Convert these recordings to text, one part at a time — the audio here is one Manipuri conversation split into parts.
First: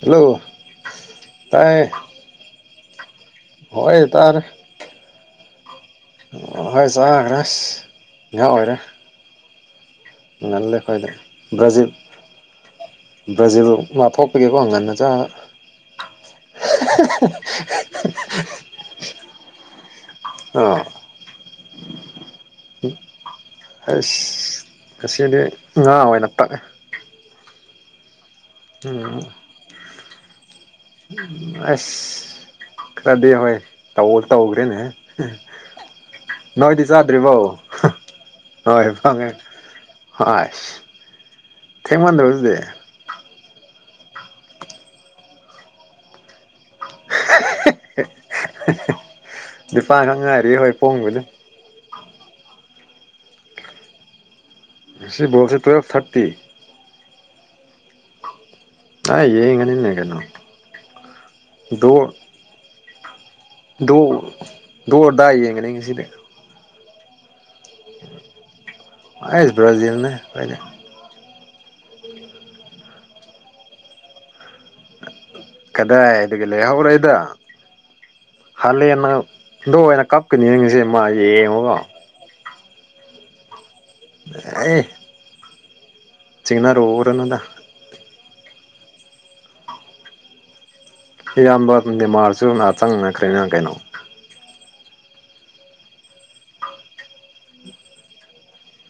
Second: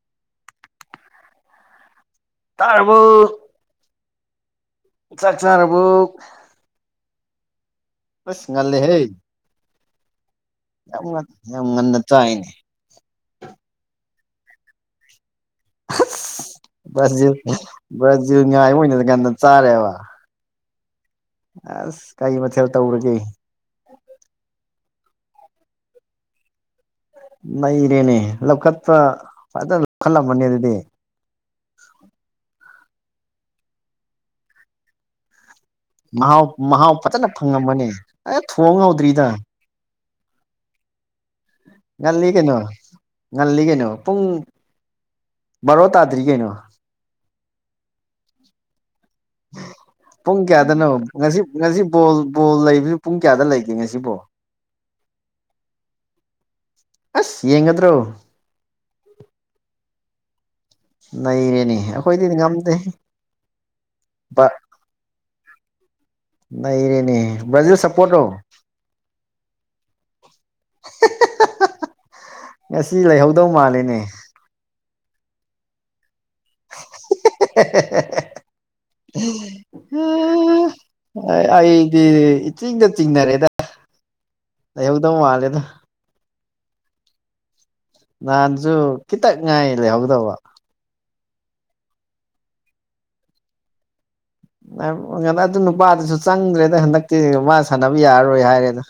ꯍꯜꯂꯣ ꯇꯥꯏ ꯇꯥꯔꯕ‌ꯣ ꯍꯣꯏ ꯇꯥꯔ‌ꯦ ꯆꯥꯛ ꯆꯔꯥꯕꯨꯛ ꯍꯣꯏ ꯆꯥꯈ꯭ꯔꯦ ꯑꯁ ꯑꯁ ꯉꯥꯏꯍꯥꯛ ꯑꯣꯏꯔꯦ ꯉꯜꯂ‌ꯦꯍ‌ꯦ ꯉꯜꯂꯦ ꯈꯣꯏꯗꯤ ꯌꯥꯝ ꯕꯔꯖꯤꯜ ꯉꯟꯅ ꯆꯥꯏꯅꯦ ꯕ꯭ꯔꯥꯖꯤꯜ ꯑꯥ ꯃꯊꯣꯛ ꯄꯨꯒꯤ ꯉꯟꯅ ꯆꯥꯔ‌ꯦ ꯑꯁ ꯕ꯭ꯔꯖꯤꯜ ꯕ꯭ꯔꯖꯤꯜ ꯉꯥꯏꯕ ꯑꯣꯏꯅ ꯉꯟꯅ ꯆꯥꯔꯦꯕ ꯍꯥ ꯑꯁ ꯀꯩ ꯃꯊꯦꯜ ꯇꯧꯔꯒꯦ ꯑꯩꯁ ꯉꯁꯤꯗꯤ ꯉꯥ ꯑꯣꯏꯅ ꯇꯛꯑꯦ ꯅꯩꯔꯦꯅꯦ ꯂꯧꯈꯠꯄ ꯑꯗꯨꯝ ꯂꯧꯈꯠꯂꯝꯃꯅꯤ ꯑꯗꯨꯗꯤ ꯎꯝ ꯑꯁ ꯈꯔꯗꯤ ꯍꯣꯏ ꯇꯧ ꯇꯧꯈ꯭ꯔꯦꯅꯦ ꯃꯍꯥꯎ ꯅꯣꯏꯗꯤ ꯃꯍꯥꯎ ꯐꯖꯅ ꯆꯥꯗ꯭ꯔꯤꯕꯣ ꯐꯪꯉꯝꯕꯅꯦ ꯑꯦ ꯊꯣꯡ ꯍꯧꯗ꯭ꯔꯤꯗ ꯍꯣꯏ ꯏꯁ ꯉꯜꯂꯤ ꯀꯩꯅꯣ ꯉꯜꯂꯤ ꯀꯩꯅꯣ ꯄꯨꯡ ꯕꯥꯔꯣ ꯇꯥꯗ꯭ꯔꯤ ꯀꯩꯅꯣ ꯅꯤꯄꯥꯟ ꯈꯛ ꯄꯨꯡ ꯉꯥꯏꯔꯤ ꯍꯣꯏ ꯀꯌꯥꯗꯅꯣ ꯄꯨꯡꯕꯨꯗꯤ ꯉꯁꯤ ꯉꯁꯤ ꯕꯣꯜ ꯕꯣꯜ ꯂꯩꯕꯁꯨ ꯄꯨꯡ ꯀꯌꯥꯗ ꯂꯩꯒꯦ ꯉꯁꯤꯕꯣ ꯉꯁꯤ ꯕ‌ꯣꯜꯁꯦ ꯇ꯭ꯨꯋꯦꯜꯞ ꯊꯥꯔꯇꯤ ꯑꯁ ꯌꯦꯡꯒꯗ꯭ꯔꯣ ꯑꯥ ꯌꯦꯡꯉꯅꯤꯅꯦ ꯀꯩꯅꯣ ꯅꯩꯔꯅꯤ ꯑꯩꯈꯣꯏꯗꯤ ꯉꯝꯗ‌ꯦ ꯗ‌ꯣ ꯗ‌ꯣꯔꯗꯥ ꯌꯦꯡꯒꯅꯤ ꯉꯁꯤꯗꯤ ꯕꯔꯖꯤꯜ ꯁꯞꯄꯣꯔꯠ ꯂ‌ꯣ ꯑꯩꯁ ꯕ꯭ꯔꯥꯖꯤꯜꯅꯦ ꯑꯩꯈꯣꯏꯗꯤ [unintelligible] ꯉꯁꯤ ꯂꯩꯍꯧꯗꯧ ꯃꯥꯜꯂꯤꯅꯦ ꯀꯗꯥꯏ ꯑꯗꯒꯤ ꯂꯩꯍ‌ꯧꯔ‌ꯣꯏꯗ ꯍꯥꯂꯦꯟꯅ ꯂ‌ꯣꯟꯅ ꯀꯞꯀꯅꯤꯁꯦ ꯃꯥ ꯌꯦꯡꯉ‌ꯣꯕ ꯑꯩꯗꯤ ꯏꯆꯤꯡꯗ ꯆꯤꯡꯅꯔꯦꯗ ꯑꯦ ꯂꯩꯍꯧꯗꯧ ꯃꯥꯜꯂꯦꯗ ꯆꯤꯡꯅꯔꯨꯔꯅꯨꯗ ꯅꯥꯍꯟꯁꯨ ꯈꯤꯇ ꯉꯥꯏ ꯂꯩꯍꯧꯗꯧꯕ ꯏꯌꯥꯝꯕ ꯅꯦꯃꯥꯔꯁꯨ ꯉ ꯆꯪꯅꯈ꯭ꯔꯦꯅ ꯀꯩꯅꯣ ꯑꯝ ꯑꯗꯨ ꯅꯨꯄꯥꯗꯨꯁꯨ ꯆꯪꯗ꯭ꯔꯦꯗ ꯍꯟꯗꯛꯇꯤ ꯃꯥ ꯁꯥꯟꯅꯕ ꯌꯥꯔꯔꯣꯏ ꯍꯥꯏꯔꯦꯗ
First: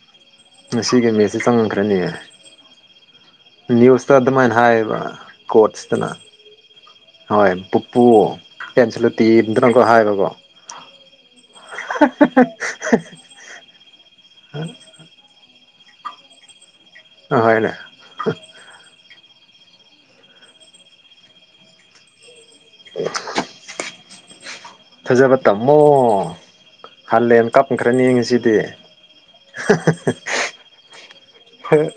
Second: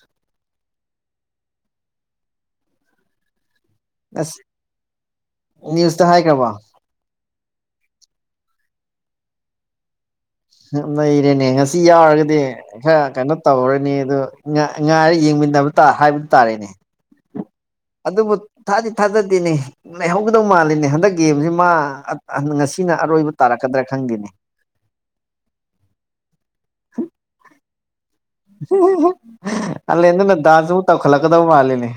ꯉꯁꯤꯒꯤ ꯃꯦꯠꯁꯦ ꯆꯪꯗꯔꯅ‌ꯦ ꯅ꯭ꯌꯨꯁꯇ ꯑꯁ ꯑꯗꯨꯃꯥꯏꯅ ꯍꯥꯏꯌꯦꯕ ꯅ꯭ꯌꯨꯁꯇ ꯀꯣꯆꯇꯅ ꯍꯥꯏꯈ꯭ꯔꯕ ꯍꯣꯏ ꯄꯨꯄꯨ ꯀꯦꯟꯁꯨꯂꯇꯤꯝꯇꯅꯪꯀ ꯍꯥꯏꯕꯀꯣ ꯂꯩꯔꯦꯅꯦ ꯉꯁꯤ ꯌꯥꯎꯔꯒꯗꯤ ꯈꯔ ꯀꯩꯅꯣ ꯇꯧꯔꯅꯤ ꯑꯗꯨ ꯉꯥꯏꯔ ꯌꯦꯡꯃꯤꯟꯅꯗꯕ ꯇ ꯍꯥꯏꯕꯗꯨ ꯇꯥꯔꯦꯅꯦ ꯑ ꯍꯅ ꯑꯗꯨꯕꯨ ꯊꯥꯗꯤ ꯊꯥꯖꯗꯦꯅꯦ ꯂꯩꯍꯧꯒꯗꯧ ꯃꯥꯜꯂꯤꯅꯦ ꯍꯟꯗꯛ ꯒꯦꯝꯁꯤ ꯃꯥ ꯉꯁꯤꯅ ꯑꯔꯣꯏꯕ ꯇꯥꯔꯛꯀꯗ꯭ꯔꯥ ꯈꯪꯗꯦꯅꯤ ꯐꯖꯕ ꯇꯝꯃꯣ ꯈꯪ ꯈꯔ ꯌꯦꯡꯉꯁꯤ ꯑꯜꯂꯦꯟ ꯑꯗꯨꯅ ꯗꯥꯟꯁ ꯑꯃꯨꯛ ꯇꯧꯈꯠꯂꯛꯀꯗꯕ ꯃꯥꯜꯂꯤꯅꯦ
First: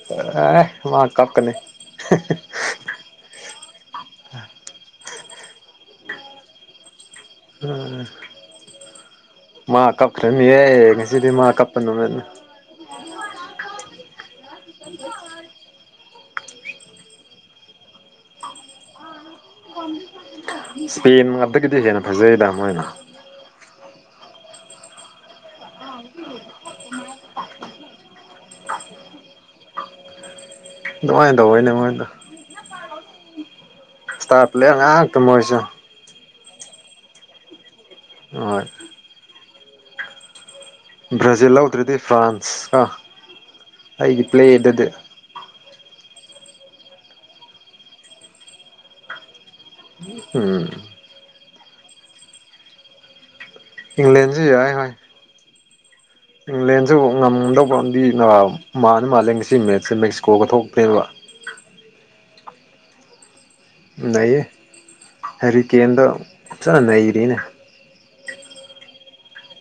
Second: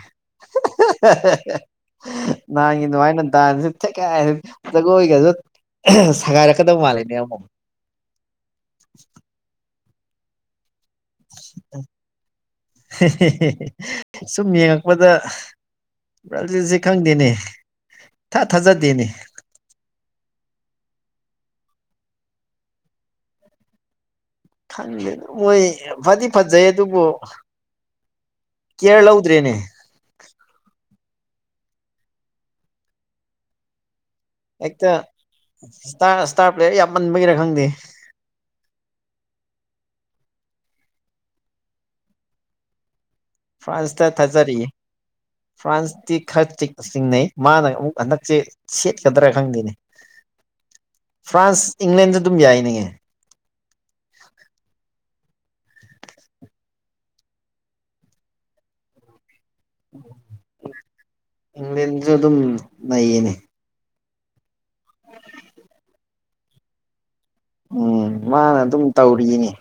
ꯑꯦ ꯃꯥ ꯀꯞꯀꯅꯤ ꯅ ꯋꯥꯥꯏꯅ ꯗꯥꯟꯁ ꯊ ꯖꯒꯣꯏꯒꯁꯨ ꯁꯒꯥꯏꯔꯛꯀꯗꯕ ꯃꯥꯜꯂꯦꯅꯦ ꯎꯝ [unintelligible] ꯃꯥ ꯀꯞꯈ꯭ꯔꯅꯤꯍꯦ ꯉꯁꯤꯗꯤ ꯃꯥ ꯀꯞꯄꯅꯣꯅꯦꯅ ꯁꯨꯝ ꯌꯦꯡꯉꯛꯄꯗ ꯔꯥꯖꯤꯠꯁꯦ ꯈꯪꯗꯦꯅꯦ ꯊꯥ ꯊꯥꯖꯗꯦꯅꯦ ꯏꯁꯄꯦꯟ ꯉꯥꯛꯇꯒꯤꯗꯤ ꯍꯦꯟꯅ ꯐꯖꯩꯗ ꯑꯃ ꯑꯣꯏꯅ ꯈꯪꯗꯦꯗ ꯃꯣꯏ ꯐꯗꯤ ꯐꯖꯩ ꯑꯗꯨꯕꯨ ꯀꯦꯔ ꯂꯧꯥꯎꯗ꯭ꯔꯦꯅꯦ ꯅꯃꯥꯏꯗ ꯍꯣꯏꯅꯦꯃꯣꯏꯗ ꯍꯦꯛꯇ ꯉꯥꯛꯇ ꯃꯣꯏꯁꯨ ꯏꯁꯇꯥꯔ ꯏꯁꯇꯥꯔ ꯄ꯭ꯂꯦꯌꯔ ꯌꯥꯝꯃꯟꯕꯒꯤꯔ ꯈꯪꯗꯦ ꯑ ꯕ꯭ꯔꯥꯖꯤꯜ ꯂꯧꯗ꯭ꯔꯗꯤ ꯐ꯭ꯔꯥꯟꯁ ꯀ ꯐ꯭ꯔꯥꯟꯁꯇ ꯍꯖꯔꯤ ꯐ꯭ꯔꯥꯟꯁ ꯈꯔ ꯆꯤꯡꯅꯩ ꯃꯥꯅ ꯑꯃꯨꯛ ꯍꯟꯗꯛꯁꯦ ꯁꯦꯠꯀꯗ꯭ꯔꯥ ꯈꯪꯗꯦꯅꯦ ꯎꯝ ꯐ꯭ꯔꯥꯟꯁ ꯏꯪꯂꯦꯟꯗ ꯑꯗꯨꯝ ꯌꯥꯏꯅꯤꯉ ꯏꯪꯂꯦꯟꯁ ꯌꯥ ꯍ ꯍꯣꯏ ꯏꯪꯂꯦꯟꯁꯨ ꯉꯝꯗꯧꯕ ꯄ꯭ꯔꯗꯤ ꯃꯥꯅ ꯃꯥꯜꯂꯤ ꯁꯤ ꯃꯦꯠꯁꯦ ꯃꯦꯛꯁꯤꯀꯣꯒ ꯊꯣꯛꯇꯦꯕ ꯅꯌꯦꯅꯦ ꯂꯩꯏꯌꯦ ꯍꯔꯤ ꯀꯦꯟꯗꯣ ꯅꯩꯅꯔꯤꯅꯦ ꯎꯝ ꯃꯥꯅ ꯑꯗꯨꯝ ꯇꯧꯔꯤꯅꯤ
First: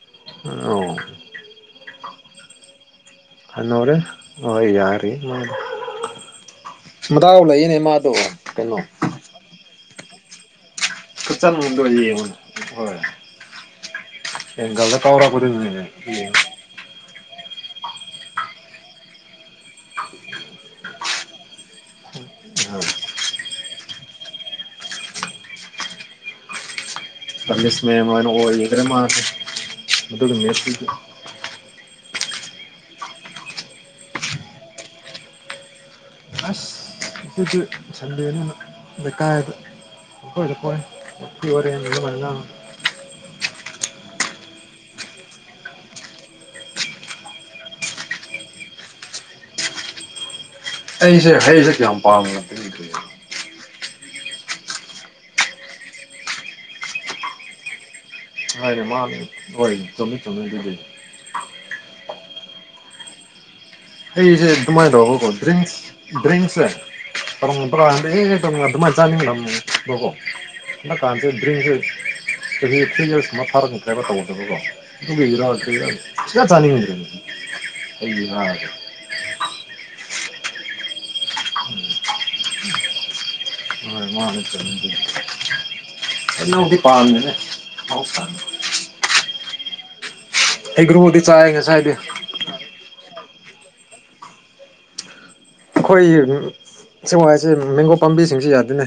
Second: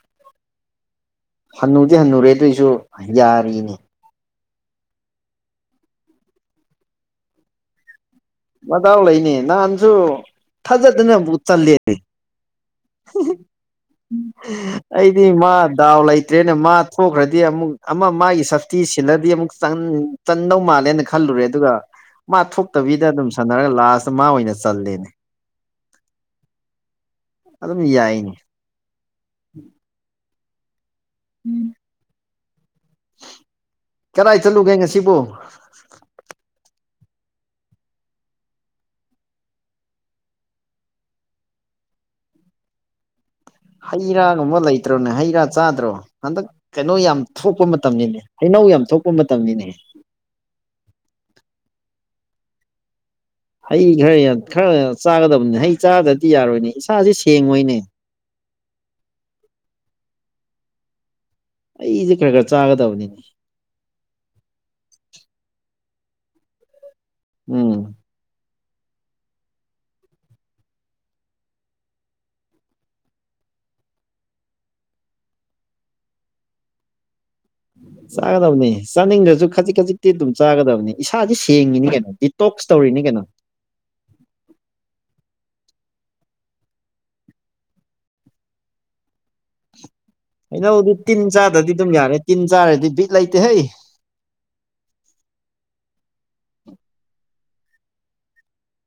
ꯑꯣ ꯍꯟꯅꯨꯗꯤ ꯍꯟꯅꯨꯔꯦ ꯑꯗꯨꯏꯁꯨ ꯌꯥꯔꯤꯅꯦ ꯍꯅꯨꯔꯦ ꯍꯣꯏ ꯌꯥꯔꯤ ꯃꯥ ꯃꯗꯥꯥꯎ ꯂꯩꯅꯦ ꯃꯥꯗꯣ ꯀꯩꯅꯣ ꯃꯇꯗꯥꯎ ꯂꯩꯅꯦ ꯅꯍꯥꯟꯁꯨ ꯊꯥꯖꯗꯅ ꯑꯃꯨꯛ ꯆꯜꯂꯦ ꯈꯨꯆꯪꯗꯣ ꯌꯦꯡꯉꯨꯅꯦ ꯍꯣꯏ ꯑꯦꯡꯒꯜꯗ ꯑꯩꯗꯤ ꯃꯥ ꯀꯥꯎꯔꯛꯄꯗꯨꯅꯅꯦ ꯗꯥꯎ ꯌꯦꯡꯉꯣ ꯂꯩꯇ꯭ꯔꯦꯅ ꯃꯥ ꯊꯣꯛꯈ꯭ꯔꯗꯤ ꯑꯃꯨꯛ ꯑꯃ ꯃꯥꯒꯤ ꯁꯞꯇꯤ ꯁꯤꯜꯂꯗꯤ ꯑꯃꯨꯛ ꯆꯟꯗꯧ ꯃꯥꯜꯂꯦꯅ ꯈꯜꯂꯨꯔꯦ ꯑꯗꯨꯒ ꯃꯥ ꯊꯣꯛꯇꯕꯤꯗ ꯑꯗꯨꯝ ꯁꯥꯟꯅꯔꯒ ꯂꯥꯁꯇ ꯃꯥ ꯑꯣꯏꯅ ꯆꯜꯂꯦꯅꯦ [unintelligible] ꯁ ꯃꯦꯃ ꯍꯔ ꯃ ꯃꯥ ꯎ ꯑꯗꯨ ꯀꯔꯥꯏ ꯆꯠꯂꯨꯒꯦ ꯉꯁꯤꯕꯨꯣ ꯑꯁ ꯏꯗꯤ ꯁꯟꯗꯦꯅ ꯂꯩꯀꯥꯥꯏꯗ ꯃ ꯑꯣꯏꯔꯦ ꯃ ꯍꯩ ꯔꯥꯒꯨꯝꯕ ꯂꯩꯇ꯭ꯔꯣꯅꯦ ꯍꯩ ꯔꯥ ꯆꯥꯗ꯭ꯔꯣ ꯍꯟꯗꯛ ꯀꯩꯅꯣ ꯌꯥꯝ ꯊꯣꯛꯄ ꯃꯇꯝꯅꯤꯅꯦꯩꯅ ꯏꯧ ꯌꯥꯝ ꯊꯣꯛꯄ ꯃꯇꯝꯅꯤꯅꯦ ꯍꯩꯁꯦ ꯍꯩꯁꯦ ꯀꯌꯥꯝ ꯄꯥꯝꯃꯤ ꯍꯩ ꯈꯔꯌꯝ ꯈꯔꯌꯝ ꯆꯥꯒꯗꯕꯅꯤ ꯍꯩ ꯆꯥꯗ꯭ꯔꯗꯤ ꯌꯥꯔꯣꯏꯅꯦ ꯏꯁꯥꯁꯦ ꯁꯦꯡꯉꯣꯏꯅꯦ ꯍꯣꯏꯅꯦ ꯃꯥꯅꯦ ꯍꯣꯏ ꯆꯨꯝꯃꯤ ꯆꯨꯝꯃꯤꯗꯨꯗꯤ ꯑꯩꯁꯦ ꯈꯔ ꯈꯔ ꯆꯥꯒꯗꯕꯅꯤꯅꯦ ꯑꯩꯁꯦ ꯑꯗꯨꯃꯥꯏꯅ ꯇꯧꯒꯀꯣ ꯗꯔꯤ ꯗ꯭ꯔꯤꯡꯁꯦ ꯎꯝ [unintelligible] [unintelligible] [unintelligible] ꯑꯩꯒꯤ ꯉꯥꯁꯦ ꯆꯥꯒꯗꯕꯅꯤ ꯆꯥꯅꯤꯡꯗ꯭ꯔꯁꯨ ꯈꯖꯤꯛ ꯈꯖꯤꯛꯇꯤ ꯑꯗꯨꯝ ꯆꯥꯒꯗꯕꯅꯤ ꯏꯁꯥꯥ ꯁꯦꯡꯉꯤꯅꯤ ꯀꯩꯅꯣ ꯗꯤꯇꯣꯛꯁ ꯇꯧꯔꯤꯅꯤ ꯀꯩꯅꯣ [unintelligible] ꯍꯩꯅꯧꯗꯤ ꯄꯟꯕꯅꯦ ꯍꯩꯅꯧꯗꯤ ꯇꯤꯟ ꯆꯥꯏ ꯆꯥꯗꯗꯤ ꯑꯗꯨꯝ ꯉꯁꯥꯏꯗꯤ ꯌꯥꯔꯦ ꯇꯤꯟ ꯆꯥꯔꯗꯤ ꯂꯩꯇ ꯍꯦ ꯁꯦꯡꯋꯥ ꯍꯥꯏꯁꯦ ꯃꯦꯡꯒꯣ ꯄꯥꯝꯕꯤꯁꯤꯡꯁꯤ ꯌꯥꯗꯧꯏꯅꯦ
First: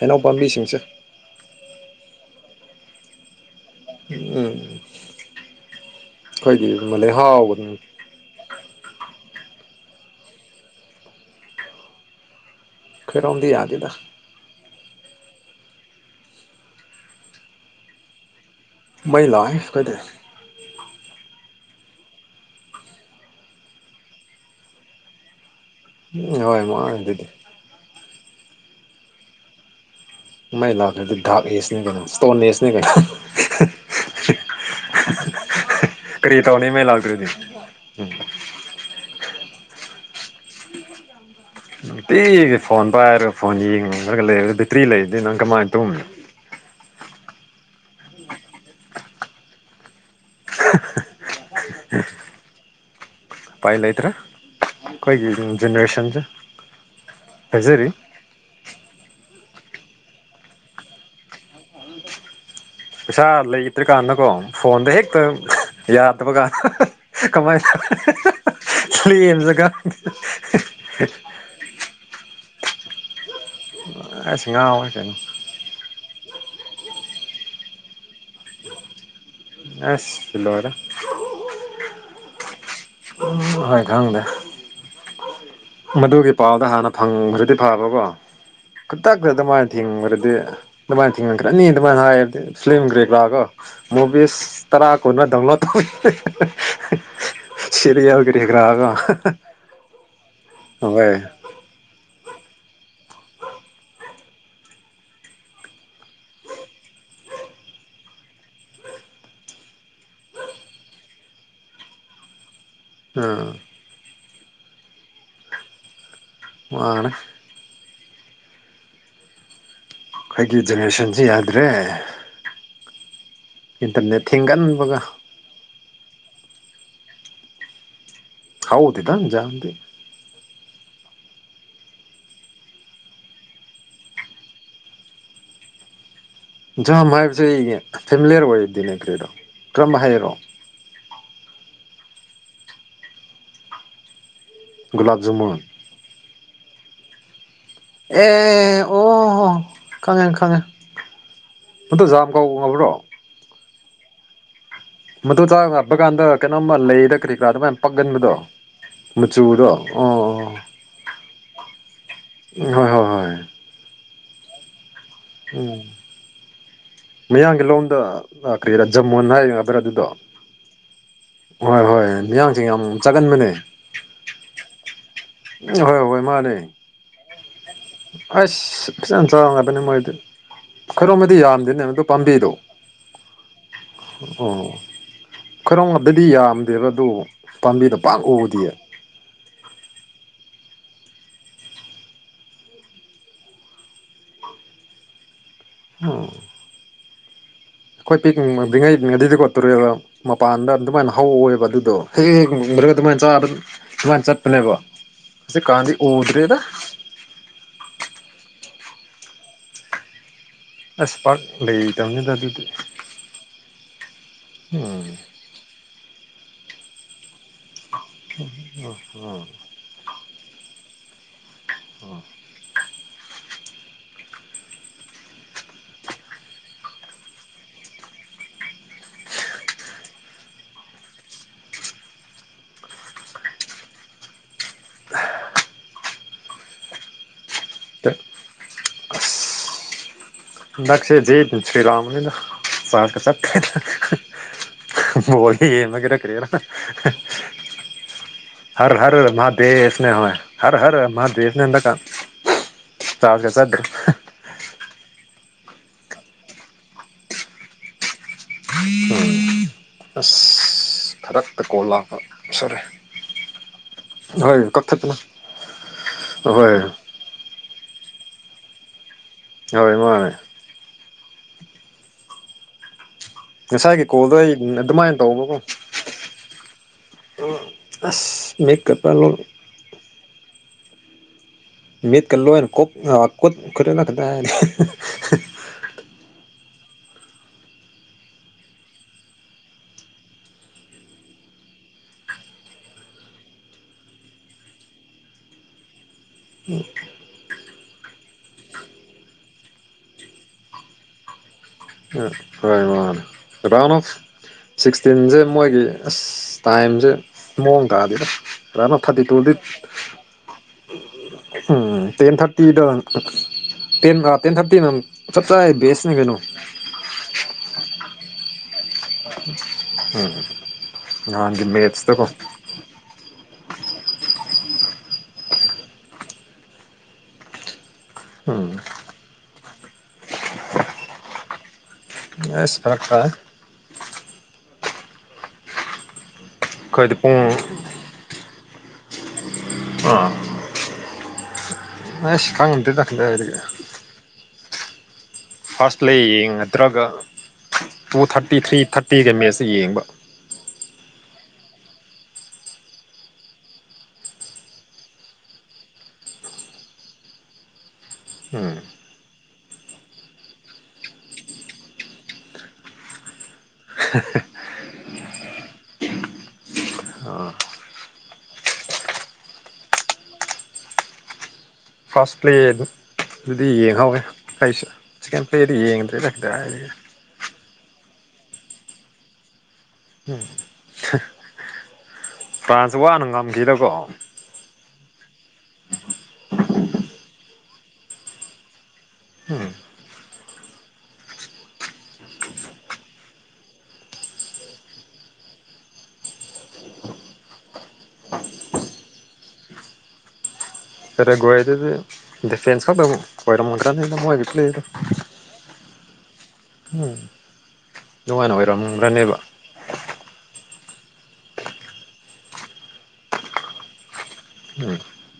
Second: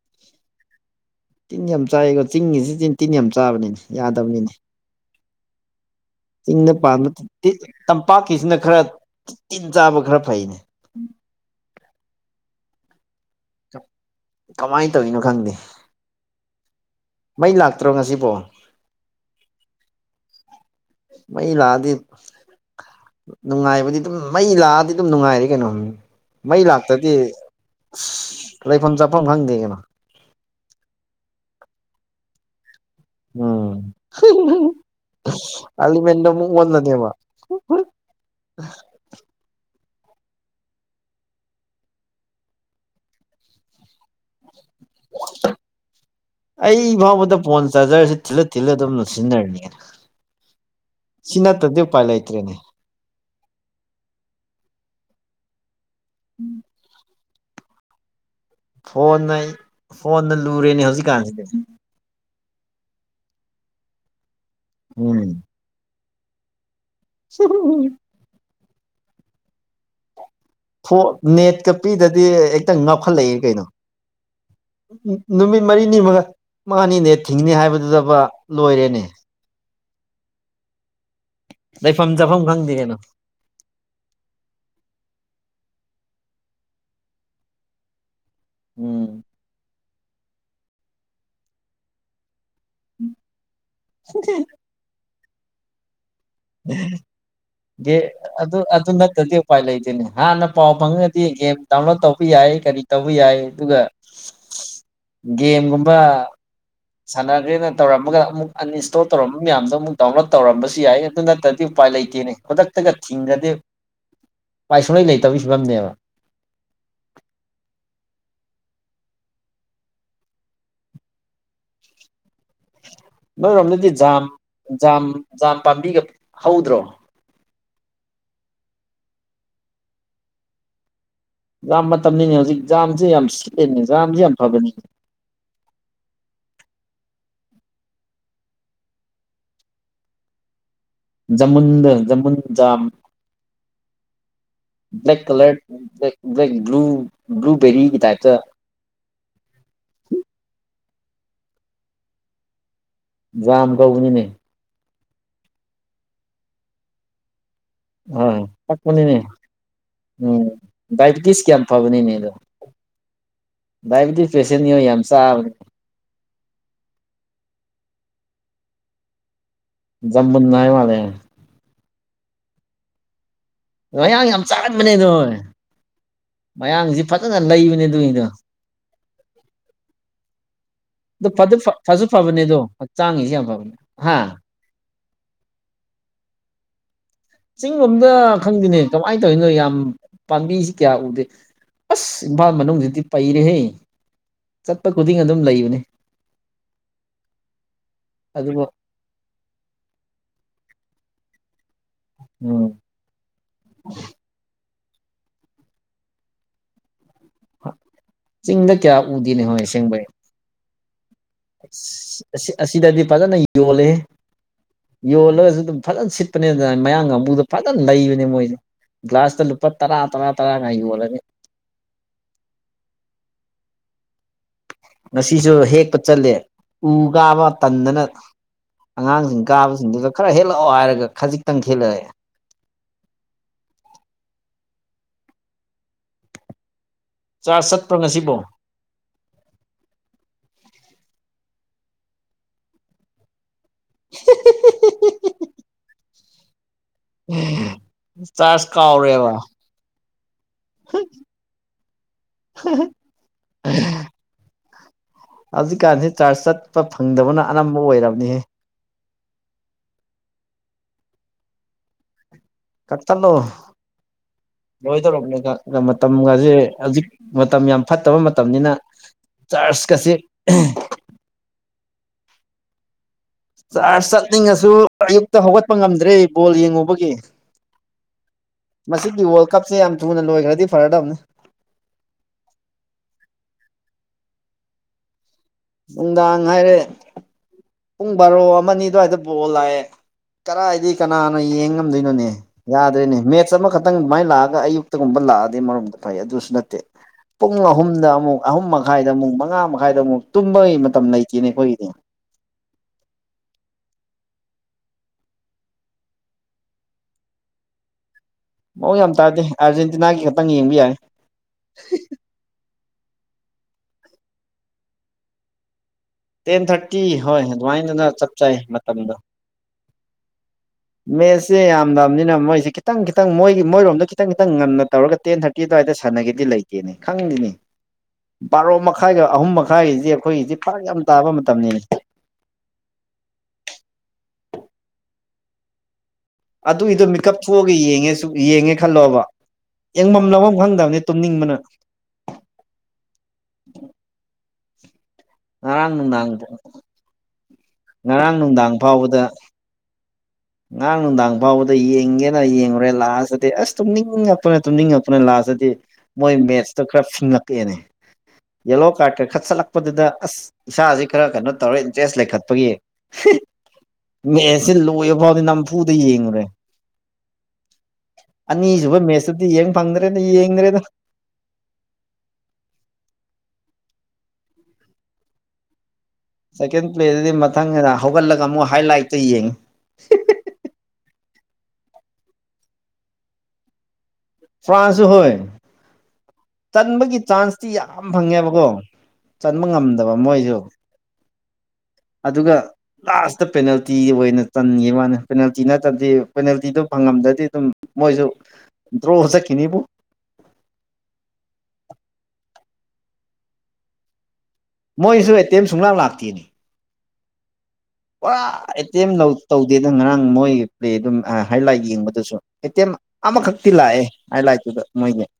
ꯍꯅꯥꯎ ꯄꯥꯝꯕꯤꯁꯤꯡꯁꯦ ꯇꯤꯟ ꯌꯥꯝ ꯆꯥꯏꯀꯣ ꯆꯤꯡꯒꯤꯁꯤꯡ ꯇꯤꯟ ꯌꯥꯝ ꯆꯥꯕꯅꯤꯅ ꯌꯥꯗꯕꯅꯤꯅꯦ ꯎꯝ ꯑꯩꯈꯣꯏꯒꯤ ꯆꯤꯡꯅ ꯄꯥ ꯂꯩꯍꯥꯎ ꯇꯝꯄꯥꯛꯀꯤꯁꯤꯅ ꯈꯔ ꯆꯤꯟ ꯆꯥꯕ ꯈꯔ ꯐꯩꯅꯦ ꯈꯣꯢꯔꯣꯝꯗꯤ ꯌꯥꯗꯦꯗ ꯀꯃꯥꯏꯅ ꯇꯧꯔꯤꯅꯣ ꯈꯪꯗꯦ ꯃꯩ ꯂꯥꯛꯇ꯭ꯔꯣ ꯉꯁꯤꯕꯣ ꯃꯩ ꯂꯛꯑꯦ ꯈꯣꯏꯗꯤ ꯃꯩ ꯂꯥꯛꯑꯗꯤ ꯅꯨꯡꯉꯥꯏꯕꯗꯤ ꯑꯗꯨꯝ ꯃꯩ ꯂꯥꯛꯑꯗꯤ ꯑꯗꯨꯝ ꯅꯨꯡꯉꯥꯏꯔ ꯀꯩꯅꯣ ꯃꯩ ꯍꯣꯏ ꯂꯥꯛꯇꯗꯤ ꯃꯥꯗꯨꯗꯤ ꯑꯁ ꯂꯩꯐꯝ ꯆꯥꯐꯝ ꯈꯪꯗꯦ ꯀꯩꯅꯣ ꯃꯥꯏ ꯂꯥꯛ꯭ꯔꯗꯤ ꯗꯔꯛ ꯑꯦꯁꯅꯤ ꯀꯩꯅꯣ ꯏꯁꯣꯟ ꯑꯦꯁ ꯎꯝ ꯑꯂꯤꯃꯦꯟꯗ ꯀꯔꯤ ꯃꯨꯛ ꯇꯧꯅꯤ ꯃꯩ ꯑꯣꯜꯂꯅꯤꯕ ꯑ ꯂꯥꯛꯇ꯭ꯔꯗꯤ [unintelligible] ꯅꯨꯡꯇꯤꯒꯤ ꯐꯣꯟ ꯄꯥꯏꯔ ꯐꯣꯟ ꯌꯦꯡꯉꯒ ꯂꯩ ꯇ꯭ꯔꯤ ꯂꯩꯗꯤ ꯅꯪ ꯀꯃꯥꯏꯅ ꯇꯧꯅꯤ ꯏꯃꯐꯎꯗ ꯐꯣꯟ ꯆꯥꯔꯖꯔꯁꯦ ꯊꯤꯜꯂ ꯊꯤꯜꯂ ꯑꯗꯨꯝ ꯂꯁꯤꯟꯅꯔꯅꯤꯅ [unintelligible] ꯅꯠꯇꯗꯤ ꯎꯄꯥꯏ ꯂꯩꯇ꯭ꯔꯦꯅꯦ ꯎꯄꯥꯏ ꯂꯩꯇ꯭ꯔꯦ ꯑꯩꯈꯣꯏꯒꯤ ꯖꯦꯅꯦꯔꯦꯁꯟꯁꯦ ꯐꯖꯔꯤ ꯐꯣꯟꯅ ꯐꯣꯟꯅ ꯂꯨꯔꯦꯅꯦ ꯍꯧꯖꯤꯛꯀꯥꯟꯁꯤꯗꯤ ꯄꯩꯁꯥ ꯂꯩꯇ꯭ꯔꯔꯤ ꯀꯥꯟꯅꯀꯣ ꯐꯣꯟꯗ ꯍꯦꯛꯇ ꯎꯝ ꯌꯥꯗꯕ ꯒ ꯀꯃꯥꯏ [unintelligible] ꯅꯦꯠꯀ ꯄꯤꯗꯗꯤ ꯍꯦꯛꯇꯪ ꯉꯥꯎꯈꯠꯂꯛꯏꯦ ꯀꯩꯅꯣ ꯑꯁ ꯉꯥꯎꯔꯦ ꯀꯩꯅꯣ ꯅꯨꯃꯤꯠ ꯃꯔꯤꯅꯤꯃꯒ ꯃꯥꯅꯤꯅꯦ ꯊꯤꯡꯅꯤ ꯍꯥꯏꯕꯗꯨꯗꯕ ꯂꯣꯏꯔꯦꯅꯦ ꯑꯁ ꯂꯣꯢꯔꯦ ꯂꯩꯐꯝ ꯆꯥꯐꯝ ꯈꯪꯗꯦ ꯎꯝ ꯍꯣꯏ ꯈꯪꯗ ꯃꯗꯨꯒꯤ ꯄꯥꯎꯗ ꯍꯥꯟꯅ ꯐꯪꯈ꯭ꯔꯗꯤ ꯐꯕꯀꯣ ꯎꯝ ꯈꯨꯗꯛꯇ ꯑꯗꯨꯃꯥꯏꯅ ꯊꯤꯡꯕꯗꯗꯤ ꯑꯗꯨꯃꯥꯏꯅ ꯊꯤꯡꯈ꯭ꯔꯅꯤ ꯑꯗꯨꯃꯥꯏꯅ ꯍꯥꯏꯔꯗꯤ ꯐ꯭ꯂꯤꯝ ꯀꯔꯤ ꯀꯔꯥꯗꯣ ꯃꯨꯕꯤꯁ ꯇꯔꯥ ꯀꯨꯟ ꯗꯗꯥꯎꯟꯂꯣꯗ ꯇꯧ ꯁꯤꯔꯤꯌꯦꯜ ꯀꯔꯤ ꯑꯗꯨ ꯀꯔꯥꯀꯣ ꯑꯗꯨ ꯅꯠꯇꯔꯗꯤ ꯎꯄꯥꯏ ꯂꯩꯗꯦꯅꯦ ꯍꯥꯟꯅ ꯄꯥꯎ ꯍꯣꯏ ꯐꯪꯉꯒꯗꯤ ꯒꯦꯝ ꯗꯥꯎꯟꯂꯣꯗ ꯇꯧ ꯌꯥꯏ ꯀꯔꯤ ꯇꯧꯕ ꯌꯥꯏ ꯑꯗꯨꯒ ꯒꯦꯝꯒꯨꯝꯕ ꯁꯥꯟꯅꯈ꯭ꯔꯦꯅ ꯇꯧꯔꯝꯃꯒ ꯑꯃꯨꯛ ꯑꯟꯢꯟꯁꯇꯣꯜ ꯇꯧꯔꯝꯕ ꯃꯌꯥꯝꯗꯣ ꯑꯃꯨꯛ ꯗꯥꯎꯟꯂꯣꯗ ꯇꯧꯔꯝꯕꯁꯨ ꯌꯥꯏ ꯑꯗꯨ ꯅꯠꯇ꯭ꯔꯗꯤ ꯎꯄꯥꯢ ꯎꯄꯥꯏ ꯂꯩꯇꯦꯅꯦ ꯈꯨꯗꯛꯇꯒ ꯊꯤꯡꯒꯤꯔꯗꯤ ꯎꯝ ꯎꯄꯥꯏ ꯁꯨꯡꯂꯩ ꯂꯩꯇꯕꯒꯤ ꯐꯤꯕꯝꯅꯦꯕ ꯃꯔꯔ ꯑꯩꯈꯣꯏꯒꯤ ꯖꯦꯅꯦꯔꯦꯁꯟꯁꯤ ꯌꯥꯗ꯭ꯔꯦ ꯃꯔꯔꯣꯝꯗꯗꯤ ꯖꯥꯝ ꯏꯟꯇꯔꯅꯦꯠ ꯊꯤꯡꯒꯟꯕꯒ ꯖꯝ ꯖꯥꯝ ꯄꯥꯝꯕꯤꯒ ꯍꯧꯗ꯭ꯔꯣ ꯍꯥꯎꯗꯗꯖꯝꯗꯤ ꯖꯥꯝ ꯃꯇꯝꯅꯤꯅꯦ ꯍꯧꯖꯤꯛ ꯖꯥꯝꯁꯦ ꯌꯥꯝ ꯁꯤꯠꯂꯦꯅꯦ ꯖꯥꯝꯁ ꯌꯥꯝ ꯐꯕꯅꯤꯅꯦ [inaudible] ꯖꯥꯝ ꯍꯥꯏꯕꯁꯦ ꯑꯩ ꯐꯦꯃꯤꯂꯤꯌꯔ ꯑꯣꯏꯗꯤꯅꯦ ꯀ꯭ꯔꯔꯤꯗꯣ ꯀꯔꯝꯝꯕ ꯍꯥꯏꯔꯛꯑꯣ ꯖꯃꯨꯟꯗ ꯖꯃꯨꯟꯖꯥꯝ ꯒꯨꯂꯥꯞ ꯕ꯭ꯂꯦꯛ ꯖꯃꯨꯟ ꯀꯂꯔ꯭ꯂ ꯕ ꯭ꯂꯨ ꯭ꯂꯨ ꯑꯦ ꯑꯣꯣ ꯈꯉꯦ ꯈꯉꯦ ꯃꯗꯨ ꯖꯥꯝ ꯀꯥꯎ ꯉꯕ꯭ꯔꯣ ꯖꯝ ꯀꯥꯑꯣꯕꯅꯤꯅꯦ ꯃ ꯇꯨ ꯆ ꯔꯕꯒꯥꯟꯗ ꯀꯩꯅꯣ ꯃꯜꯦ ꯇꯛꯔꯤ ꯀꯥꯗ ꯃ ꯄꯥꯛꯒꯟꯕꯗꯣ ꯍꯣꯏ ꯄꯛꯄꯅꯤꯅꯦ ꯃꯆꯨꯗꯣ ꯑꯥ ꯑꯥ ꯎꯝ ꯗꯥꯏꯕꯤꯇꯤꯁꯀꯤ ꯌꯥꯝ ꯎ ꯍꯣꯏ ꯍꯣꯏ ꯍꯣꯏ ꯗꯥꯌꯦꯦꯇꯤꯤꯁ ꯄꯦꯁꯦꯟ ꯌ ꯌꯥꯝ ꯆꯥꯕꯅꯦ ꯎꯝ ꯃꯌꯥꯝꯡꯒꯤ ꯂꯣꯝꯗ ꯀꯔꯤꯔꯥ ꯖꯃꯣꯟ ꯍꯥꯏꯔꯤ ꯑꯣꯇꯔ ꯑꯗꯨꯗꯣ ꯖꯝꯕꯨꯟ ꯍꯥꯏ ꯃꯥꯜꯂꯦ ꯍꯣꯏ ꯍꯣꯏ ꯃꯤꯌꯥꯡꯁꯦ ꯌꯥꯝ ꯆꯒꯟꯕꯅꯦ ꯃꯌꯥꯡ ꯌꯥꯝ ꯆꯥꯥꯟꯕꯅꯦꯗꯣꯏ ꯍꯣꯏ ꯍꯣꯏ ꯃꯥꯅꯦ ꯃꯌꯥꯡꯁꯤ ꯐꯖ ꯑꯁ ꯆ ꯆ ꯋꯥꯅꯤ ꯃꯣꯏꯗꯤ ꯑꯗꯨ ꯈꯔꯣꯃꯗꯤ ꯐꯗꯤ ꯌꯥꯝꯗꯦꯅꯦꯕ ꯑꯗꯨ ꯐꯁꯨ ꯐꯕꯅꯦ ꯄꯥꯝꯕꯤꯗꯣ ꯑꯗꯣ ꯍꯛꯆꯥꯡꯒꯤꯁꯨ ꯌꯥꯝ ꯐꯕꯅꯦ ꯍꯥ ꯑꯣ ꯈꯔꯗꯗꯤ ꯌꯥꯝꯗꯦꯕ ꯑꯗꯨ ꯄꯥꯝꯕꯤꯗꯣ ꯆꯤꯡꯂꯣꯝꯗ ꯄꯥꯛ ꯎꯗꯤꯌꯦ ꯈꯪꯗꯦꯅꯦ ꯀꯃꯥꯏꯅ ꯇꯧꯔꯤꯅꯣ ꯌꯥꯝ ꯄꯥꯝꯕꯤꯁꯤ ꯀꯌꯥ ꯎꯗꯦ ꯑꯁ ꯏꯝꯐꯥꯜ ꯃꯅꯨꯡꯁꯤꯗꯤ ꯄꯩꯔꯦꯍꯦ ꯆꯠꯄ ꯈꯨꯗꯤꯡ ꯑꯗꯨꯝ ꯂꯩꯕꯅꯦ ꯑꯣ ꯑꯩꯈꯣꯏ ꯑꯗꯨꯕꯨ ꯄꯤꯛꯔꯤꯉꯩ ꯑꯗꯨꯗꯤ ꯀꯣꯠꯇꯣꯔꯦꯗ ꯃꯄꯥꯟꯗ ꯑꯗꯨꯃꯥꯏꯅ ꯍꯧꯋꯦꯕ ꯑꯗꯨꯗꯣ ꯍꯦꯛ ꯍꯦꯛ ꯍꯦꯛ ꯎꯝ ꯉꯨꯝꯗ꯭ꯔꯒ ꯑꯗꯨꯃꯥꯏꯅ ꯆ ꯑꯗꯨꯃꯥꯏꯅ ꯆꯠꯄꯅꯦꯕ ꯑ ꯀꯥꯗꯤ ꯑꯣ ꯎꯗꯔꯗ ꯆꯤꯡꯗ ꯀꯌꯥ ꯎꯗꯦꯅꯤ ꯍꯣꯏꯁꯦꯡꯕꯩ ꯑꯁ ꯄꯥꯛ ꯂꯩꯇꯕꯅꯤꯗ ꯑꯁ ꯑꯗꯨꯗꯤ ꯑꯁꯤꯗꯗꯤ ꯐꯖꯅ ꯌꯣꯜꯜꯂꯤꯦ ꯎꯝ ꯌꯣꯜꯂꯒꯁꯨ ꯑꯗꯨꯝ ꯐꯖꯅ ꯁꯤꯠꯄꯅꯦ ꯑꯗꯨꯅ ꯃꯌꯥꯡꯒ ꯀꯥꯡꯕꯨꯗ ꯐꯖꯅ ꯂꯩꯕꯅꯦ ꯃꯣꯏꯁꯦ ꯒ꯭ꯂꯥꯁꯇ ꯎꯝ ꯂꯨꯄꯥ ꯇꯔꯥ ꯇꯔꯥ ꯇꯔꯥꯒ ꯌꯣꯜꯂꯅꯤ ꯑꯣ ꯉꯁꯤꯁꯨ ꯍꯦꯛꯄ ꯆꯠꯂꯦ ꯎꯒ ꯑꯃ ꯇꯟꯗꯅ ꯑꯉꯥꯡꯁꯤꯡ ꯀꯥꯕꯁꯤꯡꯗꯨꯗ ꯈꯔ ꯍꯦꯜꯂꯛꯑꯣ ꯍꯥꯏꯔꯒ ꯈꯖꯤꯛꯇꯪ ꯍꯦꯠꯂꯛꯑꯦ ꯆꯥ ꯆꯠꯄ ꯉꯁꯤꯕꯣ ꯆꯥꯔꯆ ꯖꯤꯔꯝꯅꯤꯅ ꯆ ꯃꯣꯂꯤ ꯃꯒꯔ ꯀꯔꯤꯔ ꯆꯥꯔꯖ ꯍꯔ ꯍꯔ ꯀꯥꯎꯔꯦꯕ ꯃꯍꯥꯗꯦꯁ ꯍꯣꯏ ꯍꯔ ꯍꯔ ꯃꯍꯥꯗꯦꯁꯅꯦꯟꯗ ꯀ ꯆ ꯆ ꯆꯗ꯭ꯔ ꯍꯧꯖꯤꯛꯀꯥꯟꯁꯤ ꯆꯥꯔꯖ ꯆꯠꯄ ꯐꯪꯗꯕꯅ ꯑꯅꯝꯕ ꯑꯣꯏꯔꯕꯅꯤꯍ ꯑꯁ ꯐꯔꯛꯛꯇ ꯀꯣꯂꯥ ꯀꯠꯊꯠꯂꫭ ꯍꯣꯏ ꯂꯣꯏꯗꯧꫪ ꯀꯛꯊꯠꯄꯅ ꯕꯅꯤꯗ ꯃꯇꯝꯒꯁꯦ ꯍꯣꯏ ꯍꯧꯖꯤꯛ ꯃꯇꯝ ꯌꯥꯝ ꯐꯠꯇꯕ ꯃꯇꯝꯅꯤꯅ ꯍꯣꯏ ꯆꯔꯖꯀꯁꯦ ꯃꯥꯅꯦ ꯉꯁꯥꯏꯒꯤ ꯆꯥꯔꯖ ꯀꯣꯜꯗꯣ ꯑꯩ ꯆꯞꯅꯤꯡꯉꯁꯨ ꯑꯗꯨꯃꯥꯏꯅ ꯑꯌꯨꯛꯇ ꯇꯧꯕꯀꯣ ꯍꯧꯒꯠꯄ ꯉꯝꯗ꯭ꯔꯦ ꯕꯣꯜ ꯌꯦꯡꯉꯨꯕꯒꯤ ꯑꯁ ꯃꯤꯠꯀ ꯃꯁꯤꯒꯤ ꯋꯥꯔꯜ ꯀꯞꯁꯦ ꯌꯥꯝ ꯊꯨꯅ ꯂꯣꯏꯈ꯭ꯔꯗꯤ ꯐꯔꯗꯕꯅꯤ ꯃꯤꯠꯀ ꯂꫭꯏꯅ ꯀꯨꯛ ꯅꯨꯡꯗꯥꯡ ꯍꯥꯏꯔꯦ ꯄꯨꯡ ꯕꯥꯔꯣ ꯑꯃ ꯑꯅꯤ ꯑꯗꯨꯋꯥꯏꯗ ꯕꯣꯜ ꯂꯥꯛꯑꯦ ꯀꯔꯥꯏꯗꯩ ꯀꯅꯥꯅꯣ ꯌꯦꯡꯉꯝꯗꯣꯏꯅꯣꯅꯦ ꯌꯥꯗ꯭ꫪ‌ꯦꯅ‌ꯦ ꯃꯦꯠꯁ ꯑꯃꯈꯛꯇꯪ ꯑꯗꯨꯃꯥꯏꯅ ꯂꯥꯛꯑꯒ ꯑꯌꯨꯛꯇꯥꯒꯨꯝꯕ ꯂꯥꯛꯑꯗꯤ ꯑꯃꯔ‌ꯣꯝꯗ ꯐꯩ ꯑꯗꯨꯁꯨ ꯅꯠꯇꯦ ꯄꯨꯡ ꯑꯍꯨꯝꯗ ꯑꯃꯨꯛ ꯑꯍꯨꯝ ꯃꯈꯥꯏꯗ ꯑꯃꯨꯛ ꯃꯉꯥ ꯃꯈꯥꯏꯗ ꯑꯃꯨꯛ ꯇꯨꯝꯕꯒꯤ ꯃꯇꯝ ꯂꯩꯇꯦꯅꯦ ꯑꯩꯈꯣꯏꯒꯤꯗꯤ ꯑꯝ ꯀꯥꯅꯅꫭ ꯀꯗꯥꯅꫭꯛ [unintelligible] ꯁꯤꯛꯁꯇꯤꯟꯖ‌ꯦ ꯃꯣꯏꯒꯤ ꯑꯁ ꯇꯥꯏꯝꯖ‌ꯦ ꯃꯑꯣꯡ ꯇꯥꯗ‌‌ꯦꯗ ꯃꯑꯣꯡ ꯌꯥꯝ ꯇꯥꯗꯦ ꯑꯥꯔꯖꯦꯟꯇꯤꯅꯥꯒꯤ ꯈꯛꯇꯪ ꯌꯦꯡꯕ ꯌꯥꯏ ꯎꯝ ꯇꯦꯟ ꯊꯥꯔꯇꯤꯗꫭ ꯇꯦꯟ ꯇ‌ꯦꯟ ꯊꯥꯔꯇꯤꯅ ꯆꯞ ꯆꯥꯅ ꯕꯦꯁ ꯇꯦꯟ ꯊꯥꯔꯇꯤ ꯍꯣꯏ ꯑꯗꯨꯃꯥꯏꯅꯅ ꯆꯞ ꯆꯥꯏ ꯄꯟꯗ‌ꯣ ꯃꯦꯁ ꯁ‌ꯦ ꯅꯍꯥꯟꯒꯤ ꯃꯦꯠꯁꯇꯀꯣ ꯌꯥꯝꯗꯕꯅꯤꯅ ꯃꯣꯏꯁꯦ ꯈꯤꯇꯪ ꯈꯤꯇꯪ ꯃꯣꯏꯒꯤ ꯃꯣꯏꯔꯣꯝꯗꯣ ꯈꯤꯇꯪ ꯈꯤꯇꯪ ꯉꯟꯅ ꯇꯧꯔꯒ ꯇꯦꯟ ꯊꯥꯔꯇꯤ ꯑꯗꯨꯋꯥꯏꯗ ꯁꯥꯟꯅꯒꯦꯗꯤ ꯂꯩꯇꯦꯅꯦ ꯈꯪꯗ‌ꯦꯅ‌ꯦ ꯎꯝ ꯕꯥꯔꯣ ꯃꯈꯥꯏꯒ ꯑꯍꯨꯝ ꯃꯈꯥꯏꯒꯤꯁꯤ ꯑꯩꯈꯣꯏꯒꯤꯖꯤ ꯐꯥꯔꯛ ꯌꯥꯝ ꯇꯥꯕ ꯃꯇꯝꯅꯤꯅꯦ ꯑꯁ ꯐꯔꯛ ꯇꯥꯏ ꯑꯗꯨꯏꯗꯣ ꯑꯩꯈꯣꯏꯗꯤ ꯃꯤꯀꯞ ꯄꯨꯡ ꯊꯣꯛꯑꯒ ꯌꯦꯡꯉꯦꯁꯨ ꯌꯦꯡꯉꯦ ꯈꯜꯂꯣꯕ ꯌꯦꯡꯐꯝ ꯑꯥ ꯂꯥꯛꯐꯝ ꯈꯪꯗꯝꯅꯤ ꯇꯨꯝꯅꯤꯡꯕꯅ ꯑꯁ ꯈꯪꯗ‌ꯦꯗ ꯀꯗꯥꯏꯗꯒꯤ ꯉꯔꯥꯡ ꯐꯥꯔꯁ ꯂꯩ‌ ꯅꯨꯡꯗꯥꯡ ꯌꯦꯡꯉꯗ꯭ꯔꯒ ꯇꯨ ꯉꯔꯥꯡ ꯊꯥꯔꯇꯤ ꯅꯨꯡꯗꯥꯡ ꯊ꯭ꯔꯤ ꯐꯥꯎꯕꯗ ꯊꯥꯔꯇꯤꯗ ꯃꯦꯁꯁ‌ꯦ ꯌꯦꯡꯕ ꯉꯔꯥꯡ ꯅꯨꯡꯗꯥꯡ ꯐꯥꯎꯕꯗ ꯌꯦꯡꯒꯦꯅ ꯌꯦꯡꯉꯨꯔꯦ ꯂꯥꯁꯇꯗꯤ ꯑꯁ ꯇꯨꯝꯅꯤꯡꯉꯛꯄꯅ ꯇꯨꯝꯅꯤꯡꯉꯛꯄꯅ ꯂꯥꯁ ꯗꯗꯤ ꯃꯣꯏ ꯃ‌ꯦꯁꯇꯣ ꯈꯔ ꯐꯤꯡ ꯍꯥꯞꯄꯛꯑꯦꯅꯦ ꯎꯝ ꯌꯦꯂꯣ ꯀꯥꯔꯠꯀ ꯈꯠꯆꯜꯂꯛꯄꯗꯨꯗ ꯑꯁ ꯏꯁꯥꯁꯦ ꯈꯔ ꯀꯩꯅꯣ ꯇꯧꯔ ꯏꯟꯇꯔꯦꯁ ꯂꯩꯈꯠꯄꯒꯤ ꯃꯦꯁꯁꯦ ꯂꯣꯏꯕ ꯐꯥꯎꯗꯤ ꯅꯝꯐꯨꯗ ꯌꯦꯡꯉꯨꯔꯦ ꯑꯅꯤꯁꯨꯕ ꯃꯦꯠꯁꯇꯨꯗꯤ ꯌꯦꯡ ꯐꯪꯗ꯭ꯔꯦꯗ ꯌꯦꯡꯗ꯭ꯔꯦꯗ ꯐꯥꯔꯁ ꯄ꯭ꯂꯦꯗꯨ ꯑꯗꯨꯗꯤ ꯌꯦꯡꯍꯧꯋꯦ ꯑꯩꯁꯨ ꯁꯦꯀꯦꯟ ꯄ꯭ꯂꯦꯗꯤ ꯌꯦꯡꯗ‌ꯦ ꯁꯦꯀꯦꯟ ꯄ꯭ꯂꯦꯗꯨꯗꯤ ꯃꯊꯪ ꯍꯧꯒꯠꯂꯒ ꯑꯃꯨꯛ ꯍꯥꯏꯂꯥꯏꯠꯇ ꯌꯦꯡꯉꯤ ꯎꯝ ꯐ꯭ꯔꯥꯟꯁ ꯋꯥꯅ ꯉꯝꯒꯤꯗꯀꯣ ꯐ꯭ꯔꯥꯟꯁꯨ ꯍꫭꯏ ꯆꯟꯕꯒꯤ ꯆꯥꯟꯁꯇꯤ ꯌꯥꯝ ꯐꯪꯉꯦꯕꯀꯣ ꯆꯟꯕ ꯎꯝ ꯉꯝꯗꯕ ꯃꯣꯏꯖꯨ [unintelligible] ꯑꯗꯨꯒ ꯂꯥꯁꯇ ꯄꯦꯅꯥꯜꯇꯤ ꯑꯣꯏꯅ ꯆꯟꯒꯤꯋꯥꯅꯦ ꯄꯦꯅꯥꯜꯇꯤ ꯅꯠꯇꯕꯗꯤ ꯄꯦꯅꯥꯜꯇꯤꯗꯣ ꯐꯪꯉꯝ ꯗꯔꯗꯤ ꯑꯗꯨꯝ ꯃꯣꯏꯁꯨ ꯗ꯭ꯔꯣ ꯆꯠꯈꯤꯅꯤꯕꫭ ꯄ‌ꯣꯔ‌ꯇꯨꯒꯣꯜꯗꯒꯤ ꯗꯤꯐꯦꯟꯁ ꯈꯛꯇꯕꯨ ꯀꯣꯏꯔꯝꯒꯅꯤꯗ ꯃꫭꯏ ꯃꯣꯏꯁꯨ ꯑꯦꯇꯦꯝ ꯁꯨꯡꯂꯛ ꯂꯥꯛꯇꯦꯅꯤ ꯍꯝ ꯄꯨꯔꯥ ꯑꯦꯇꯦꯝ ꯇꯧꯗꯦꯗ ꯉꯔꯥꯡ ꯃꯣꯏ ꯄꯂ‌ꯦꯗꯨꯝ ꯑ ꯍꯥꯏ ꯂꯥꯏꯠ ꯌꯦꯡꯕꯗꯨꯁꯨ ꯑꯦꯇꯦꯝ ꯑꯃꯈꯛꯇꯤ ꯂꯥꯛꯑꯦ ꯍꯥꯏꯂꯥꯏꯠꯇꯨꯗ ꯎꯝ ꯃꯣꯏꯒꯤ [unintelligible]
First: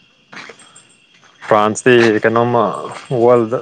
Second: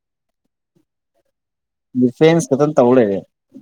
ꯐ꯭ꯔꯥꯟꯁꯇꯤ ꯗꯤꯐꯦꯟꯁ ꯀꯩꯅꯣꯝꯃ ꯈꯛꯇꯪ ꯇꯧ ꯂꯩꯔꯦ ꯋꯥꯔꯜꯗ